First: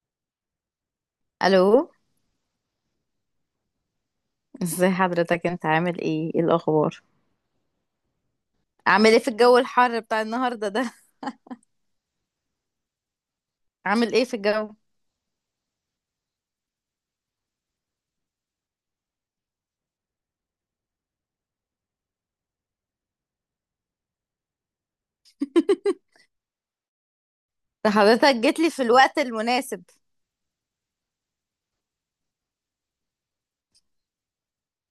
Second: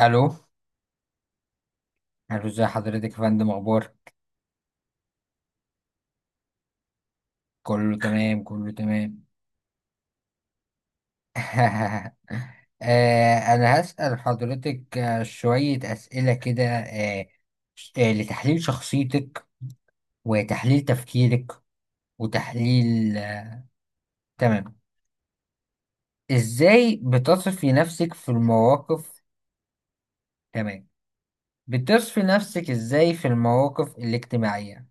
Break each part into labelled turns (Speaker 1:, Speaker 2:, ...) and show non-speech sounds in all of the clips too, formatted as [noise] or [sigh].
Speaker 1: الو
Speaker 2: الو،
Speaker 1: الو. ازي حضرتك يا فندم، اخبار؟
Speaker 2: ازي حضرتك؟ انت عامل ايه؟ ايه الاخبار؟
Speaker 1: كله تمام، كله
Speaker 2: عامل ايه
Speaker 1: تمام.
Speaker 2: في الجو الحر بتاع النهارده ده؟
Speaker 1: [laughs] انا
Speaker 2: عامل
Speaker 1: هسأل
Speaker 2: ايه في الجو؟
Speaker 1: حضرتك، شوية اسئلة كده لتحليل شخصيتك، وتحليل تفكيرك، وتحليل تمام. ازاي بتصفي
Speaker 2: ده
Speaker 1: نفسك في
Speaker 2: حضرتك جيت لي في الوقت
Speaker 1: المواقف؟
Speaker 2: المناسب.
Speaker 1: تمام. بتصفي نفسك ازاي في المواقف الاجتماعية؟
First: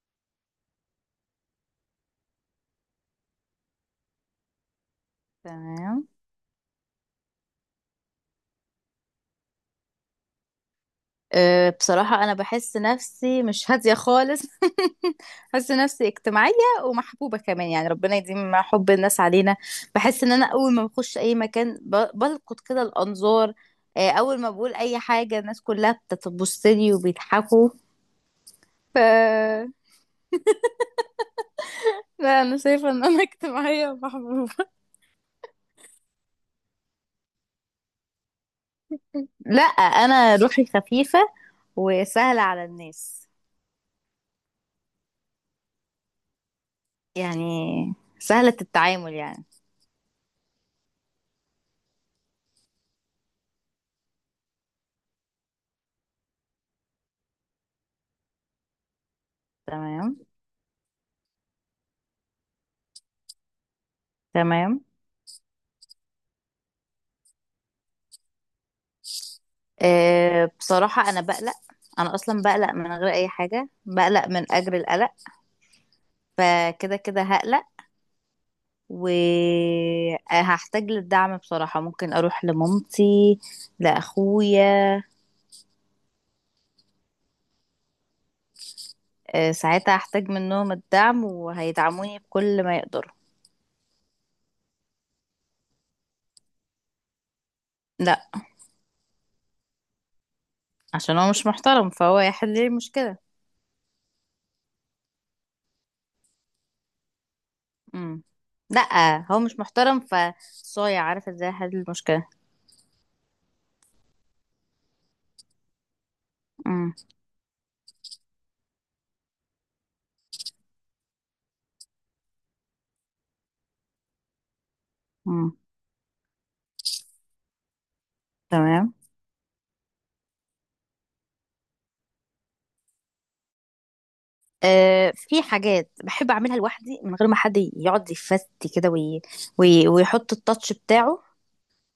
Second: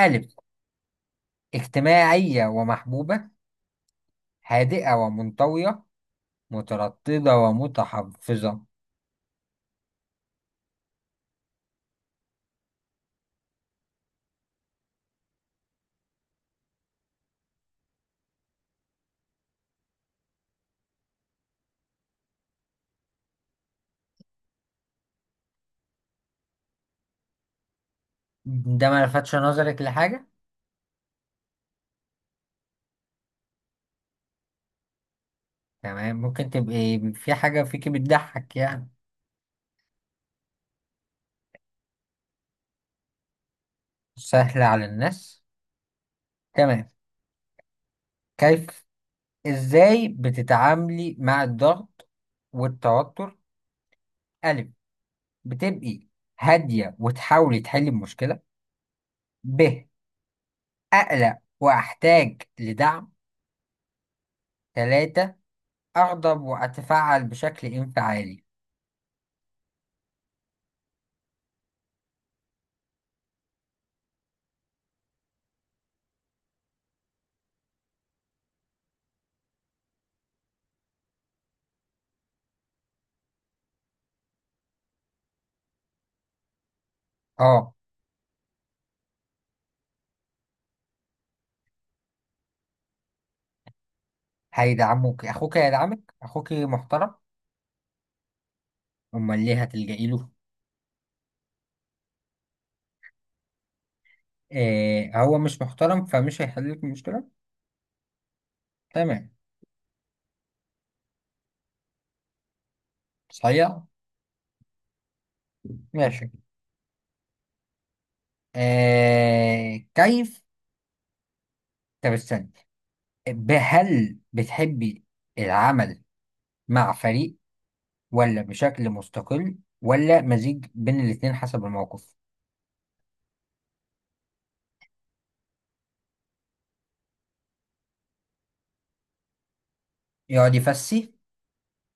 Speaker 1: ألف: اجتماعية ومحبوبة، هادئة ومنطوية،
Speaker 2: تمام.
Speaker 1: مترددة ومتحفظة.
Speaker 2: أه، بصراحة أنا بحس نفسي مش هادية خالص. [laughs] بحس نفسي اجتماعية ومحبوبة كمان، يعني ربنا يديم حب الناس علينا. بحس إن أنا أول ما بخش أي مكان بلقط كده الأنظار. أول ما بقول أي حاجة الناس كلها بتبص لي وبيضحكوا.
Speaker 1: ده ما لفتش نظرك
Speaker 2: [laughs]
Speaker 1: لحاجة؟
Speaker 2: لا، انا شايفه ان انا اجتماعيه ومحبوبه.
Speaker 1: تمام، ممكن تبقي في حاجة فيكي بتضحك يعني.
Speaker 2: لا، انا روحي خفيفة وسهلة على الناس.
Speaker 1: سهلة على الناس. تمام.
Speaker 2: يعني سهلة
Speaker 1: كيف؟
Speaker 2: التعامل يعني.
Speaker 1: ازاي بتتعاملي مع الضغط والتوتر؟ ألف: بتبقي هادية وتحاولي تحلي المشكلة. ب:
Speaker 2: تمام
Speaker 1: أقلق وأحتاج لدعم.
Speaker 2: تمام.
Speaker 1: ثلاثة: أغضب وأتفاعل بشكل انفعالي.
Speaker 2: أه، بصراحة انا بقلق. انا اصلا بقلق من غير اي حاجة، بقلق من اجر القلق، فكده كده هقلق وهحتاج للدعم. بصراحة ممكن اروح لمامتي، لاخويا.
Speaker 1: اه،
Speaker 2: أه، ساعتها هحتاج منهم الدعم وهيدعموني بكل ما يقدروا.
Speaker 1: هيدعموك. أخوك هيدعمك؟ أخوك محترم؟
Speaker 2: لا.
Speaker 1: أمال ليه هتلجئي له؟
Speaker 2: عشان هو مش محترم، فهو هيحل لي المشكلة.
Speaker 1: إيه، هو مش محترم فمش هيحل لك المشكلة.
Speaker 2: امم لا،
Speaker 1: تمام،
Speaker 2: هو مش محترم فصايع، عارفه ازاي احل المشكله.
Speaker 1: صحيح، ماشي.
Speaker 2: امم
Speaker 1: إيه كيف؟ طب استنى، هل بتحبي
Speaker 2: امم
Speaker 1: العمل مع فريق، ولا بشكل
Speaker 2: تمام.
Speaker 1: مستقل، ولا مزيج بين الاتنين حسب الموقف؟
Speaker 2: آه، في حاجات بحب اعملها لوحدي من غير ما حد يقعد يفتي كده ويحط
Speaker 1: يقعد
Speaker 2: التاتش
Speaker 1: يفسي.
Speaker 2: بتاعه.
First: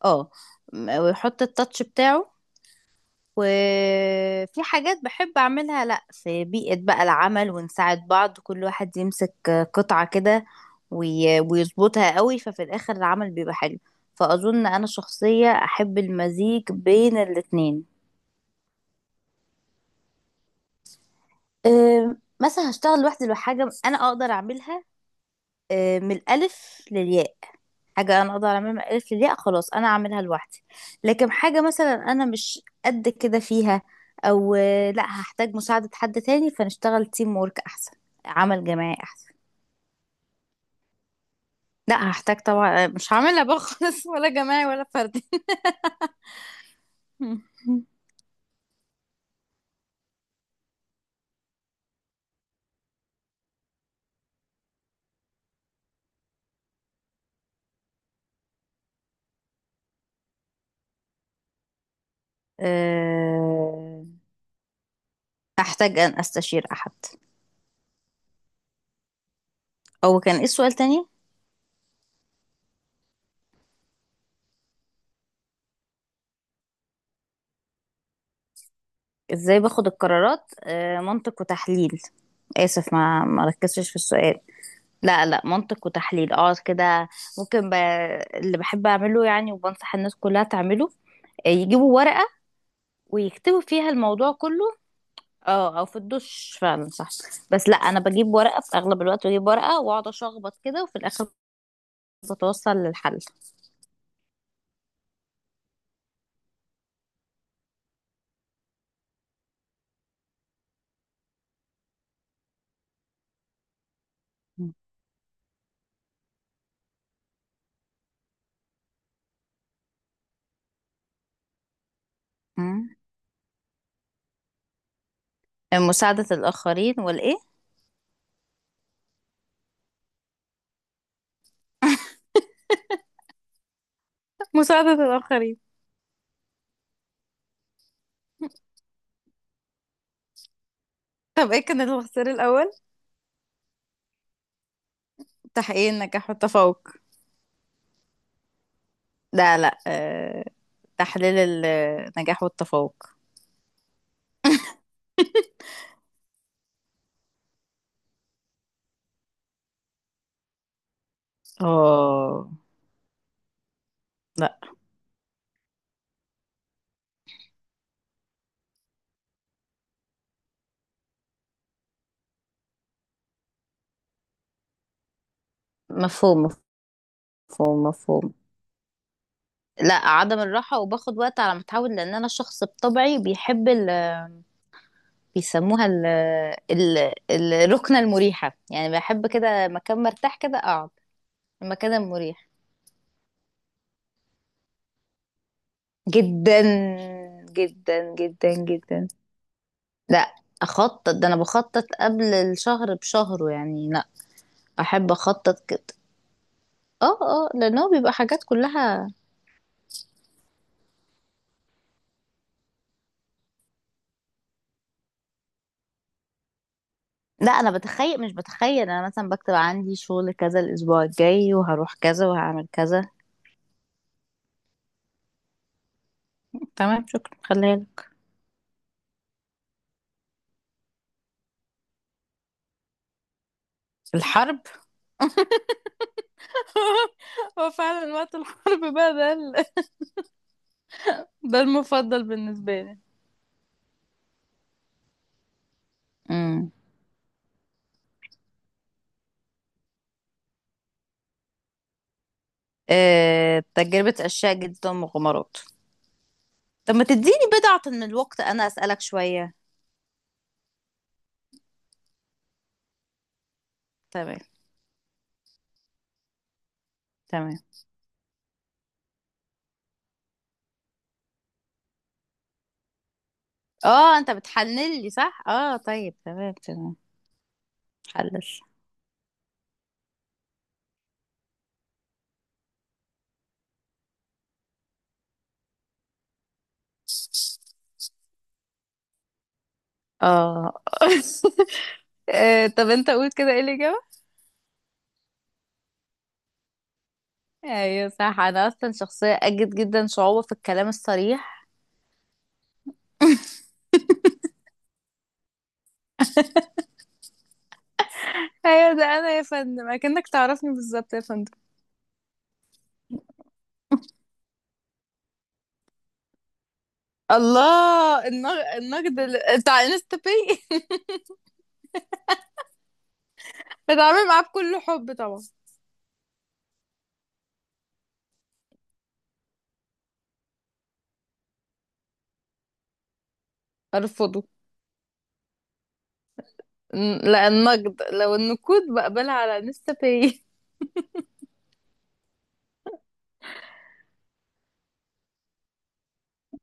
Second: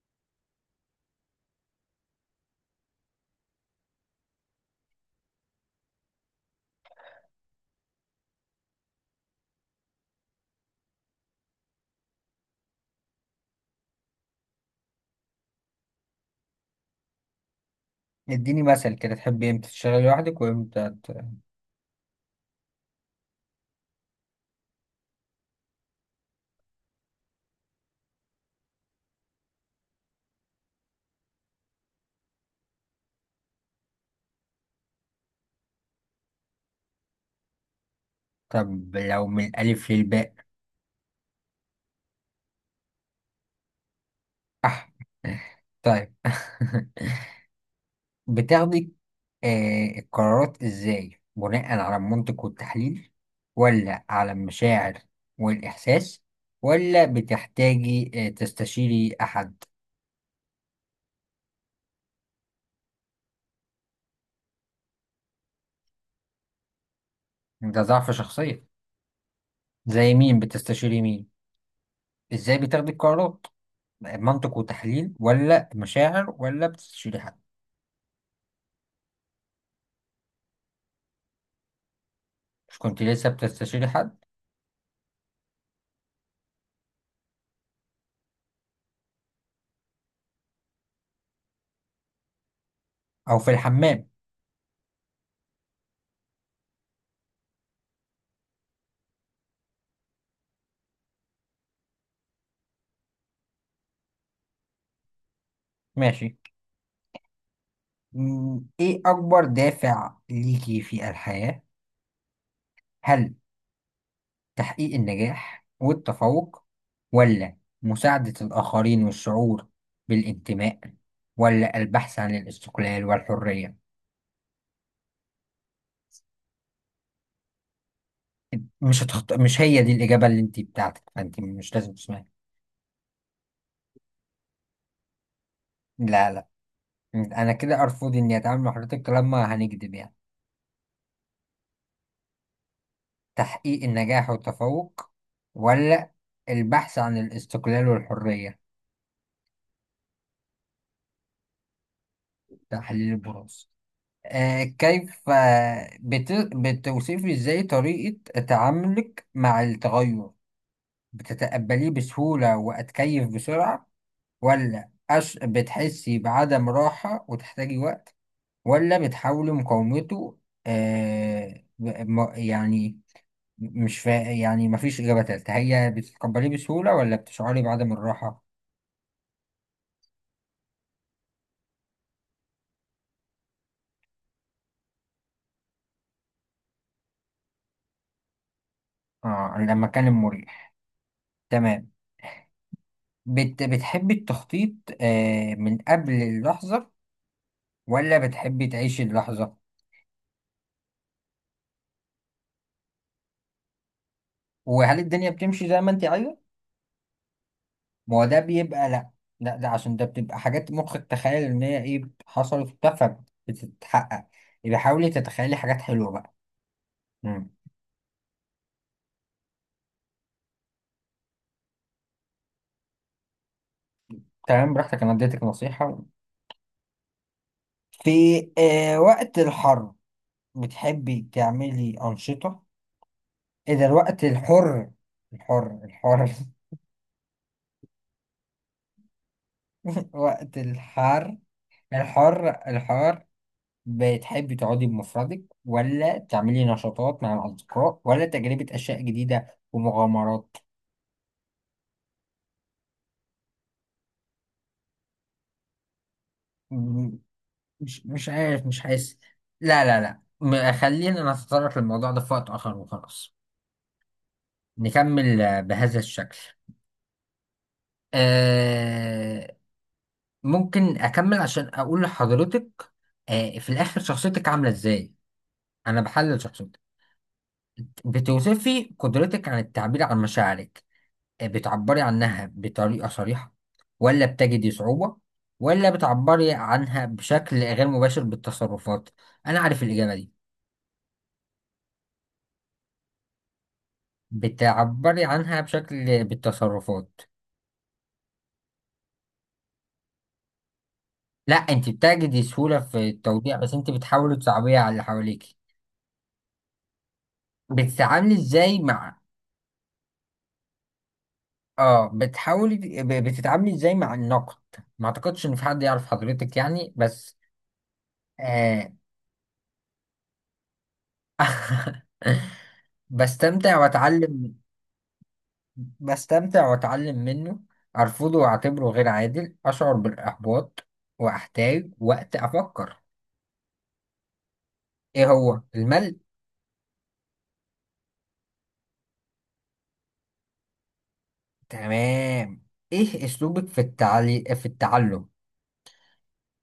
Speaker 2: اه. ويحط التاتش بتاعه. وفي حاجات بحب أعملها لأ، في بيئة بقى العمل ونساعد بعض، كل واحد يمسك قطعة كده ويظبطها قوي، ففي الآخر العمل بيبقى حلو. فأظن أنا شخصية أحب المزيج بين الاتنين.
Speaker 1: اديني مثل كده، تحبي امتى تشتغلي لوحدك وامتى
Speaker 2: مثلا هشتغل لوحدي لو حاجة أنا أقدر أعملها، من الألف للياء. حاجة أنا أقدر أعملها ما قالت لي لأ خلاص، أنا أعملها لوحدي. لكن حاجة مثلا أنا مش قد كده فيها، أو لأ، هحتاج مساعدة حد تاني، فنشتغل تيم وورك أحسن، عمل
Speaker 1: طب
Speaker 2: جماعي
Speaker 1: لو
Speaker 2: أحسن.
Speaker 1: من الألف للباء؟
Speaker 2: لأ، هحتاج طبعا، مش هعملها بقى خالص، ولا جماعي ولا
Speaker 1: أح.
Speaker 2: فردي.
Speaker 1: [laughs] طيب. [laughs]
Speaker 2: [laughs]
Speaker 1: بتاخدي القرارات ازاي؟ بناء على المنطق والتحليل، ولا على المشاعر والإحساس، ولا بتحتاجي تستشيري أحد؟
Speaker 2: آه، هحتاج أن أستشير أحد.
Speaker 1: ده ضعف شخصية. زي
Speaker 2: أو كان
Speaker 1: مين
Speaker 2: إيه السؤال
Speaker 1: بتستشيري؟
Speaker 2: تاني؟
Speaker 1: مين؟ ازاي بتاخدي القرارات؟ منطق وتحليل، ولا مشاعر، ولا بتستشيري حد؟
Speaker 2: ازاي باخد القرارات؟ منطق وتحليل.
Speaker 1: مش
Speaker 2: آسف،
Speaker 1: كنت
Speaker 2: ما
Speaker 1: لسه
Speaker 2: ما
Speaker 1: بتستشيري
Speaker 2: ركزتش في
Speaker 1: حد؟
Speaker 2: السؤال. لا لا، منطق وتحليل، اه كده. ممكن ب... اللي بحب اعمله يعني وبنصح الناس كلها تعمله، يجيبوا ورقة
Speaker 1: أو في
Speaker 2: ويكتبوا فيها
Speaker 1: الحمام.
Speaker 2: الموضوع كله. اه، او في الدش فعلا، صح. بس لا، انا بجيب ورقة في اغلب الوقت، بجيب ورقة واقعد اشخبط كده وفي الاخر بتوصل للحل.
Speaker 1: ماشي. ايه أكبر دافع ليكي في الحياة؟ هل تحقيق النجاح والتفوق، ولا مساعدة الآخرين والشعور بالانتماء، ولا البحث عن
Speaker 2: مم.
Speaker 1: الاستقلال والحرية؟
Speaker 2: مساعدة الآخرين والإيه؟
Speaker 1: مش هي دي الإجابة اللي أنت بتاعتك فأنت مش لازم تسمعها.
Speaker 2: مساعدة الآخرين.
Speaker 1: لا، لا، أنا كده أرفض إني أتعامل مع حضرتك لما هنكذب يعني.
Speaker 2: طب ايه كان الخسر الأول؟
Speaker 1: تحقيق النجاح والتفوق،
Speaker 2: تحقيق
Speaker 1: ولا
Speaker 2: النجاح والتفوق.
Speaker 1: البحث عن الاستقلال والحرية؟
Speaker 2: لا لا، تحليل النجاح والتفوق.
Speaker 1: تحليل البراز. بتوصفي إزاي طريقة تعاملك مع التغير؟ بتتقبليه
Speaker 2: اه.
Speaker 1: بسهولة وأتكيف بسرعة،
Speaker 2: لا،
Speaker 1: ولا بتحسي بعدم راحة وتحتاجي وقت، ولا بتحاولي مقاومته؟ يعني مش فا... يعني مفيش إجابة تالتة، هي بتتقبليه
Speaker 2: مفهوم
Speaker 1: بسهولة ولا بتشعري
Speaker 2: مفهوم
Speaker 1: بعدم
Speaker 2: مفهوم.
Speaker 1: الراحة؟
Speaker 2: لا، عدم الراحة وباخد وقت على ما اتعود، لان انا شخص بطبعي بيحب ال... بيسموها ال... ال... الركنة المريحة. يعني بحب كده
Speaker 1: لما
Speaker 2: مكان
Speaker 1: كان
Speaker 2: مرتاح كده
Speaker 1: مريح.
Speaker 2: اقعد.
Speaker 1: تمام.
Speaker 2: المكان المريح.
Speaker 1: بتحبي التخطيط من قبل
Speaker 2: جدا،
Speaker 1: اللحظة،
Speaker 2: جدا
Speaker 1: ولا
Speaker 2: جدا
Speaker 1: بتحبي تعيشي
Speaker 2: جدا.
Speaker 1: اللحظة؟
Speaker 2: لا. اخطط، ده انا بخطط قبل الشهر بشهره يعني، لا.
Speaker 1: وهل
Speaker 2: احب
Speaker 1: الدنيا
Speaker 2: اخطط
Speaker 1: بتمشي زي
Speaker 2: كده.
Speaker 1: ما انت عايزة؟
Speaker 2: اه اه، لان هو بيبقى
Speaker 1: ما هو ده
Speaker 2: حاجات
Speaker 1: بيبقى
Speaker 2: كلها.
Speaker 1: لا. لا، ده عشان ده بتبقى حاجات مخك تخيل ان هي ايه حصلت وبتاع فبتتحقق. يبقى حاولي تتخيلي حاجات حلوه بقى. مم.
Speaker 2: لا انا بتخيل، مش بتخيل، انا مثلا بكتب عندي شغل كذا الاسبوع الجاي، وهروح كذا وهعمل كذا.
Speaker 1: تمام، براحتك، انا اديتك نصيحه.
Speaker 2: تمام، شكرا، خليها
Speaker 1: في
Speaker 2: لك.
Speaker 1: وقت الحر بتحبي تعملي انشطه اذا الوقت
Speaker 2: الحرب؟
Speaker 1: الحر؟ الحر الحر.
Speaker 2: [laughs] هو فعلا وقت الحرب بقى ده
Speaker 1: [laughs] وقت الحر.
Speaker 2: ده المفضل
Speaker 1: الحر
Speaker 2: بالنسبة لي.
Speaker 1: الحر. بتحبي تقعدي بمفردك، ولا تعملي
Speaker 2: امم
Speaker 1: نشاطات مع الاصدقاء، ولا تجربه اشياء جديده ومغامرات؟
Speaker 2: تجربة أشياء جدا مغامرات. طب ما تديني بضعة من
Speaker 1: مش
Speaker 2: الوقت
Speaker 1: عارف،
Speaker 2: أنا
Speaker 1: مش
Speaker 2: أسألك
Speaker 1: حاسس.
Speaker 2: شوية.
Speaker 1: لا، لا، لا، خلينا نتطرق للموضوع ده في وقت آخر وخلاص.
Speaker 2: تمام
Speaker 1: نكمل بهذا الشكل.
Speaker 2: تمام.
Speaker 1: آه ممكن أكمل عشان أقول لحضرتك في الآخر
Speaker 2: اه، انت
Speaker 1: شخصيتك عاملة
Speaker 2: بتحلل لي
Speaker 1: إزاي.
Speaker 2: صح؟ اه
Speaker 1: أنا
Speaker 2: طيب،
Speaker 1: بحلل
Speaker 2: تمام
Speaker 1: شخصيتك.
Speaker 2: تمام. حلل.
Speaker 1: بتوصفي قدرتك عن التعبير عن مشاعرك؟ بتعبري عنها بطريقة صريحة، ولا بتجدي صعوبة، ولا بتعبري عنها بشكل غير مباشر بالتصرفات؟ أنا عارف الإجابة دي.
Speaker 2: اه. [laughs] طب انت قول كده، ايه الإجابة؟
Speaker 1: بتعبري عنها بشكل بالتصرفات.
Speaker 2: ايوه صح، انا اصلا شخصيه اجد جدا صعوبه في الكلام
Speaker 1: لا،
Speaker 2: الصريح.
Speaker 1: انت بتجدي سهولة في التوضيح بس انت بتحاولي تصعبيها على اللي حواليك. بتتعاملي ازاي
Speaker 2: ايوه، ده
Speaker 1: مع
Speaker 2: انا يا فندم اكنك تعرفني بالظبط يا فندم.
Speaker 1: اه بتحاولي بتتعاملي ازاي مع النقد؟ ما اعتقدش ان في حد يعرف حضرتك يعني بس.
Speaker 2: الله، النقد،
Speaker 1: آه...
Speaker 2: النقد بتاع انستا باي.
Speaker 1: [laughs] بستمتع
Speaker 2: [laughs] بتعامل معاه
Speaker 1: واتعلم.
Speaker 2: بكل حب طبعا.
Speaker 1: بستمتع واتعلم منه. ارفضه واعتبره غير عادل. اشعر بالاحباط واحتاج وقت افكر.
Speaker 2: ارفضه.
Speaker 1: ايه هو الملل؟
Speaker 2: لا النقد، لو النقود بقبلها على انستا باي.
Speaker 1: تمام. ايه اسلوبك في في التعلم؟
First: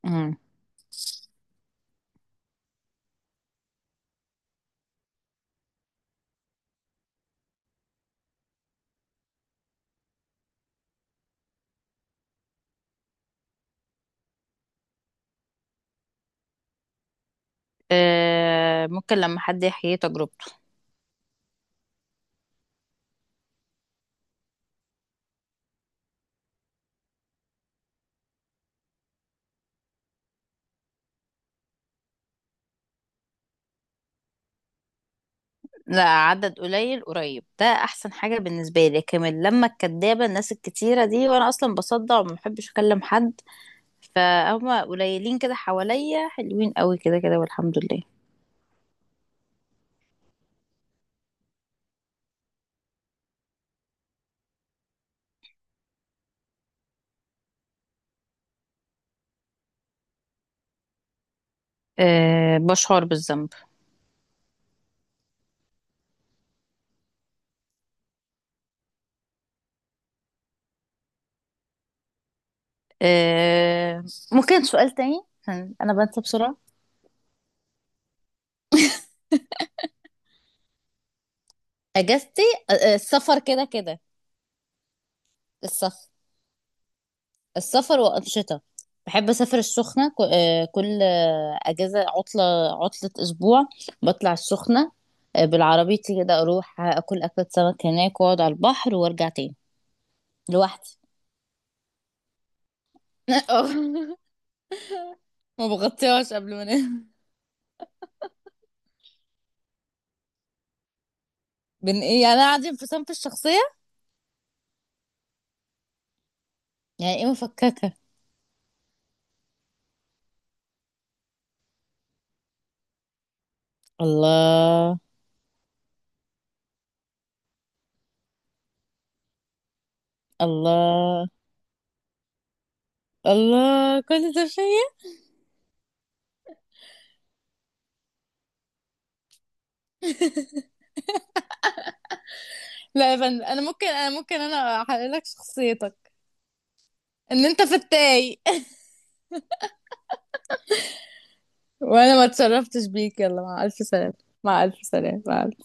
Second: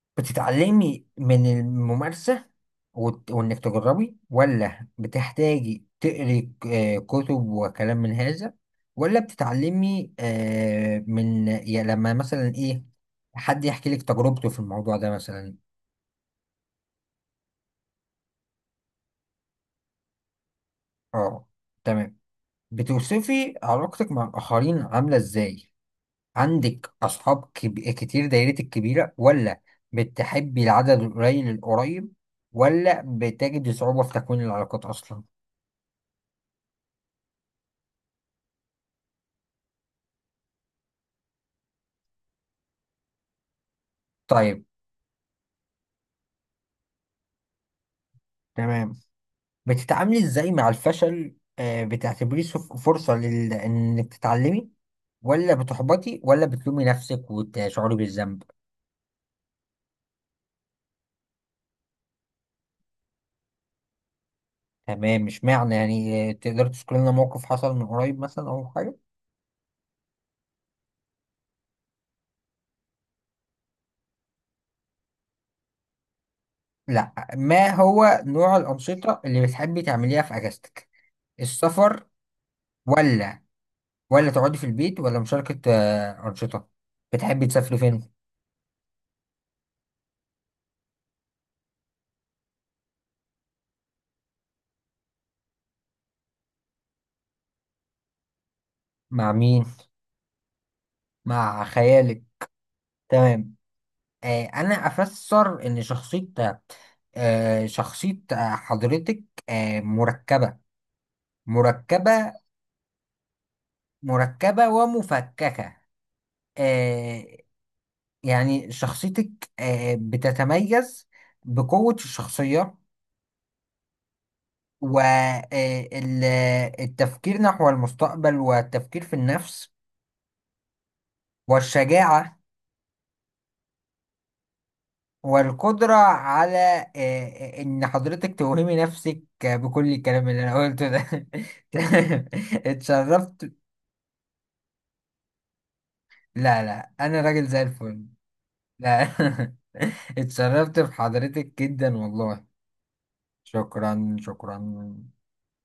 Speaker 2: أمم.
Speaker 1: بتتعلمي من الممارسة وانك تجربي، ولا بتحتاجي تقري كتب وكلام من هذا، ولا بتتعلمي من يا لما مثلا ايه، حد يحكي لك تجربته في الموضوع ده مثلا؟
Speaker 2: ممكن لما حد يحيي تجربته.
Speaker 1: اه، تمام. بتوصفي علاقتك مع الآخرين عاملة ازاي؟ عندك أصحاب كتير، دايرتك كبيرة، ولا بتحبي العدد القليل القريب، ولا بتجدي صعوبة في تكوين العلاقات أصلا؟
Speaker 2: لا، عدد قليل قريب ده احسن حاجه بالنسبه لي. لكن لما الكدابه الناس الكتيره دي، وانا اصلا بصدع وما بحبش اكلم حد،
Speaker 1: طيب.
Speaker 2: فهم قليلين كده حواليا، حلوين قوي كده كده، والحمد لله.
Speaker 1: تمام. بتتعاملي إزاي مع الفشل؟ بتعتبريه فرصة إنك تتعلمي، ولا بتحبطي، ولا بتلومي نفسك وتشعري بالذنب؟
Speaker 2: أه، بشعر بالذنب.
Speaker 1: تمام، مش معنى يعني. تقدر تذكر لنا موقف حصل من قريب مثلا أو حاجة؟
Speaker 2: أه، ممكن سؤال تاني عشان انا بنسى بسرعة.
Speaker 1: لا، ما هو نوع الأنشطة اللي بتحبي تعمليها في أجازتك؟ السفر،
Speaker 2: اجازتي؟ أه، السفر
Speaker 1: ولا
Speaker 2: كده كده.
Speaker 1: ولا تقعدي في البيت، ولا مشاركة
Speaker 2: السفر.
Speaker 1: أنشطة؟ بتحبي تسافري
Speaker 2: السفر
Speaker 1: فين؟
Speaker 2: وانشطه. بحب اسافر السخنه، كل اجازه، عطله اسبوع بطلع السخنه. بالعربيتي كده، اروح اكل اكله سمك هناك واقعد على البحر وارجع
Speaker 1: مع
Speaker 2: تاني.
Speaker 1: مين؟
Speaker 2: لوحدي.
Speaker 1: مع خيالك.
Speaker 2: [laughs]
Speaker 1: تمام.
Speaker 2: اه،
Speaker 1: أنا أفسر
Speaker 2: ما
Speaker 1: إن
Speaker 2: بغطيهاش قبل
Speaker 1: شخصية
Speaker 2: ما انام.
Speaker 1: آه شخصية آه، حضرتك آه مركبة،
Speaker 2: بن ايه يعني؟
Speaker 1: مركبة
Speaker 2: انا قاعدة انفصام في صنف الشخصية.
Speaker 1: مركبة ومفككة.
Speaker 2: يعني ايه
Speaker 1: آه
Speaker 2: مفككة؟
Speaker 1: يعني شخصيتك بتتميز بقوة الشخصية،
Speaker 2: الله.
Speaker 1: والتفكير نحو المستقبل، والتفكير في النفس،
Speaker 2: الله.
Speaker 1: والشجاعة،
Speaker 2: الله كل ده فيا.
Speaker 1: والقدرة على إن حضرتك توهمي نفسك بكل الكلام اللي أنا قلته ده. [laughs]
Speaker 2: لا يا فندم،
Speaker 1: اتشرفت.
Speaker 2: انا ممكن، انا ممكن انا احلل لك شخصيتك.
Speaker 1: لا، لا، أنا راجل
Speaker 2: ان
Speaker 1: زي
Speaker 2: انت
Speaker 1: الفل.
Speaker 2: فتاي. [laughs]
Speaker 1: لا. [laughs] اتشرفت بحضرتك جدا
Speaker 2: وانا ما
Speaker 1: والله.
Speaker 2: اتشرفتش بيك، يلا مع الف سلامة.
Speaker 1: شكرا،
Speaker 2: مع الف
Speaker 1: شكرا.
Speaker 2: سلامة، مع الف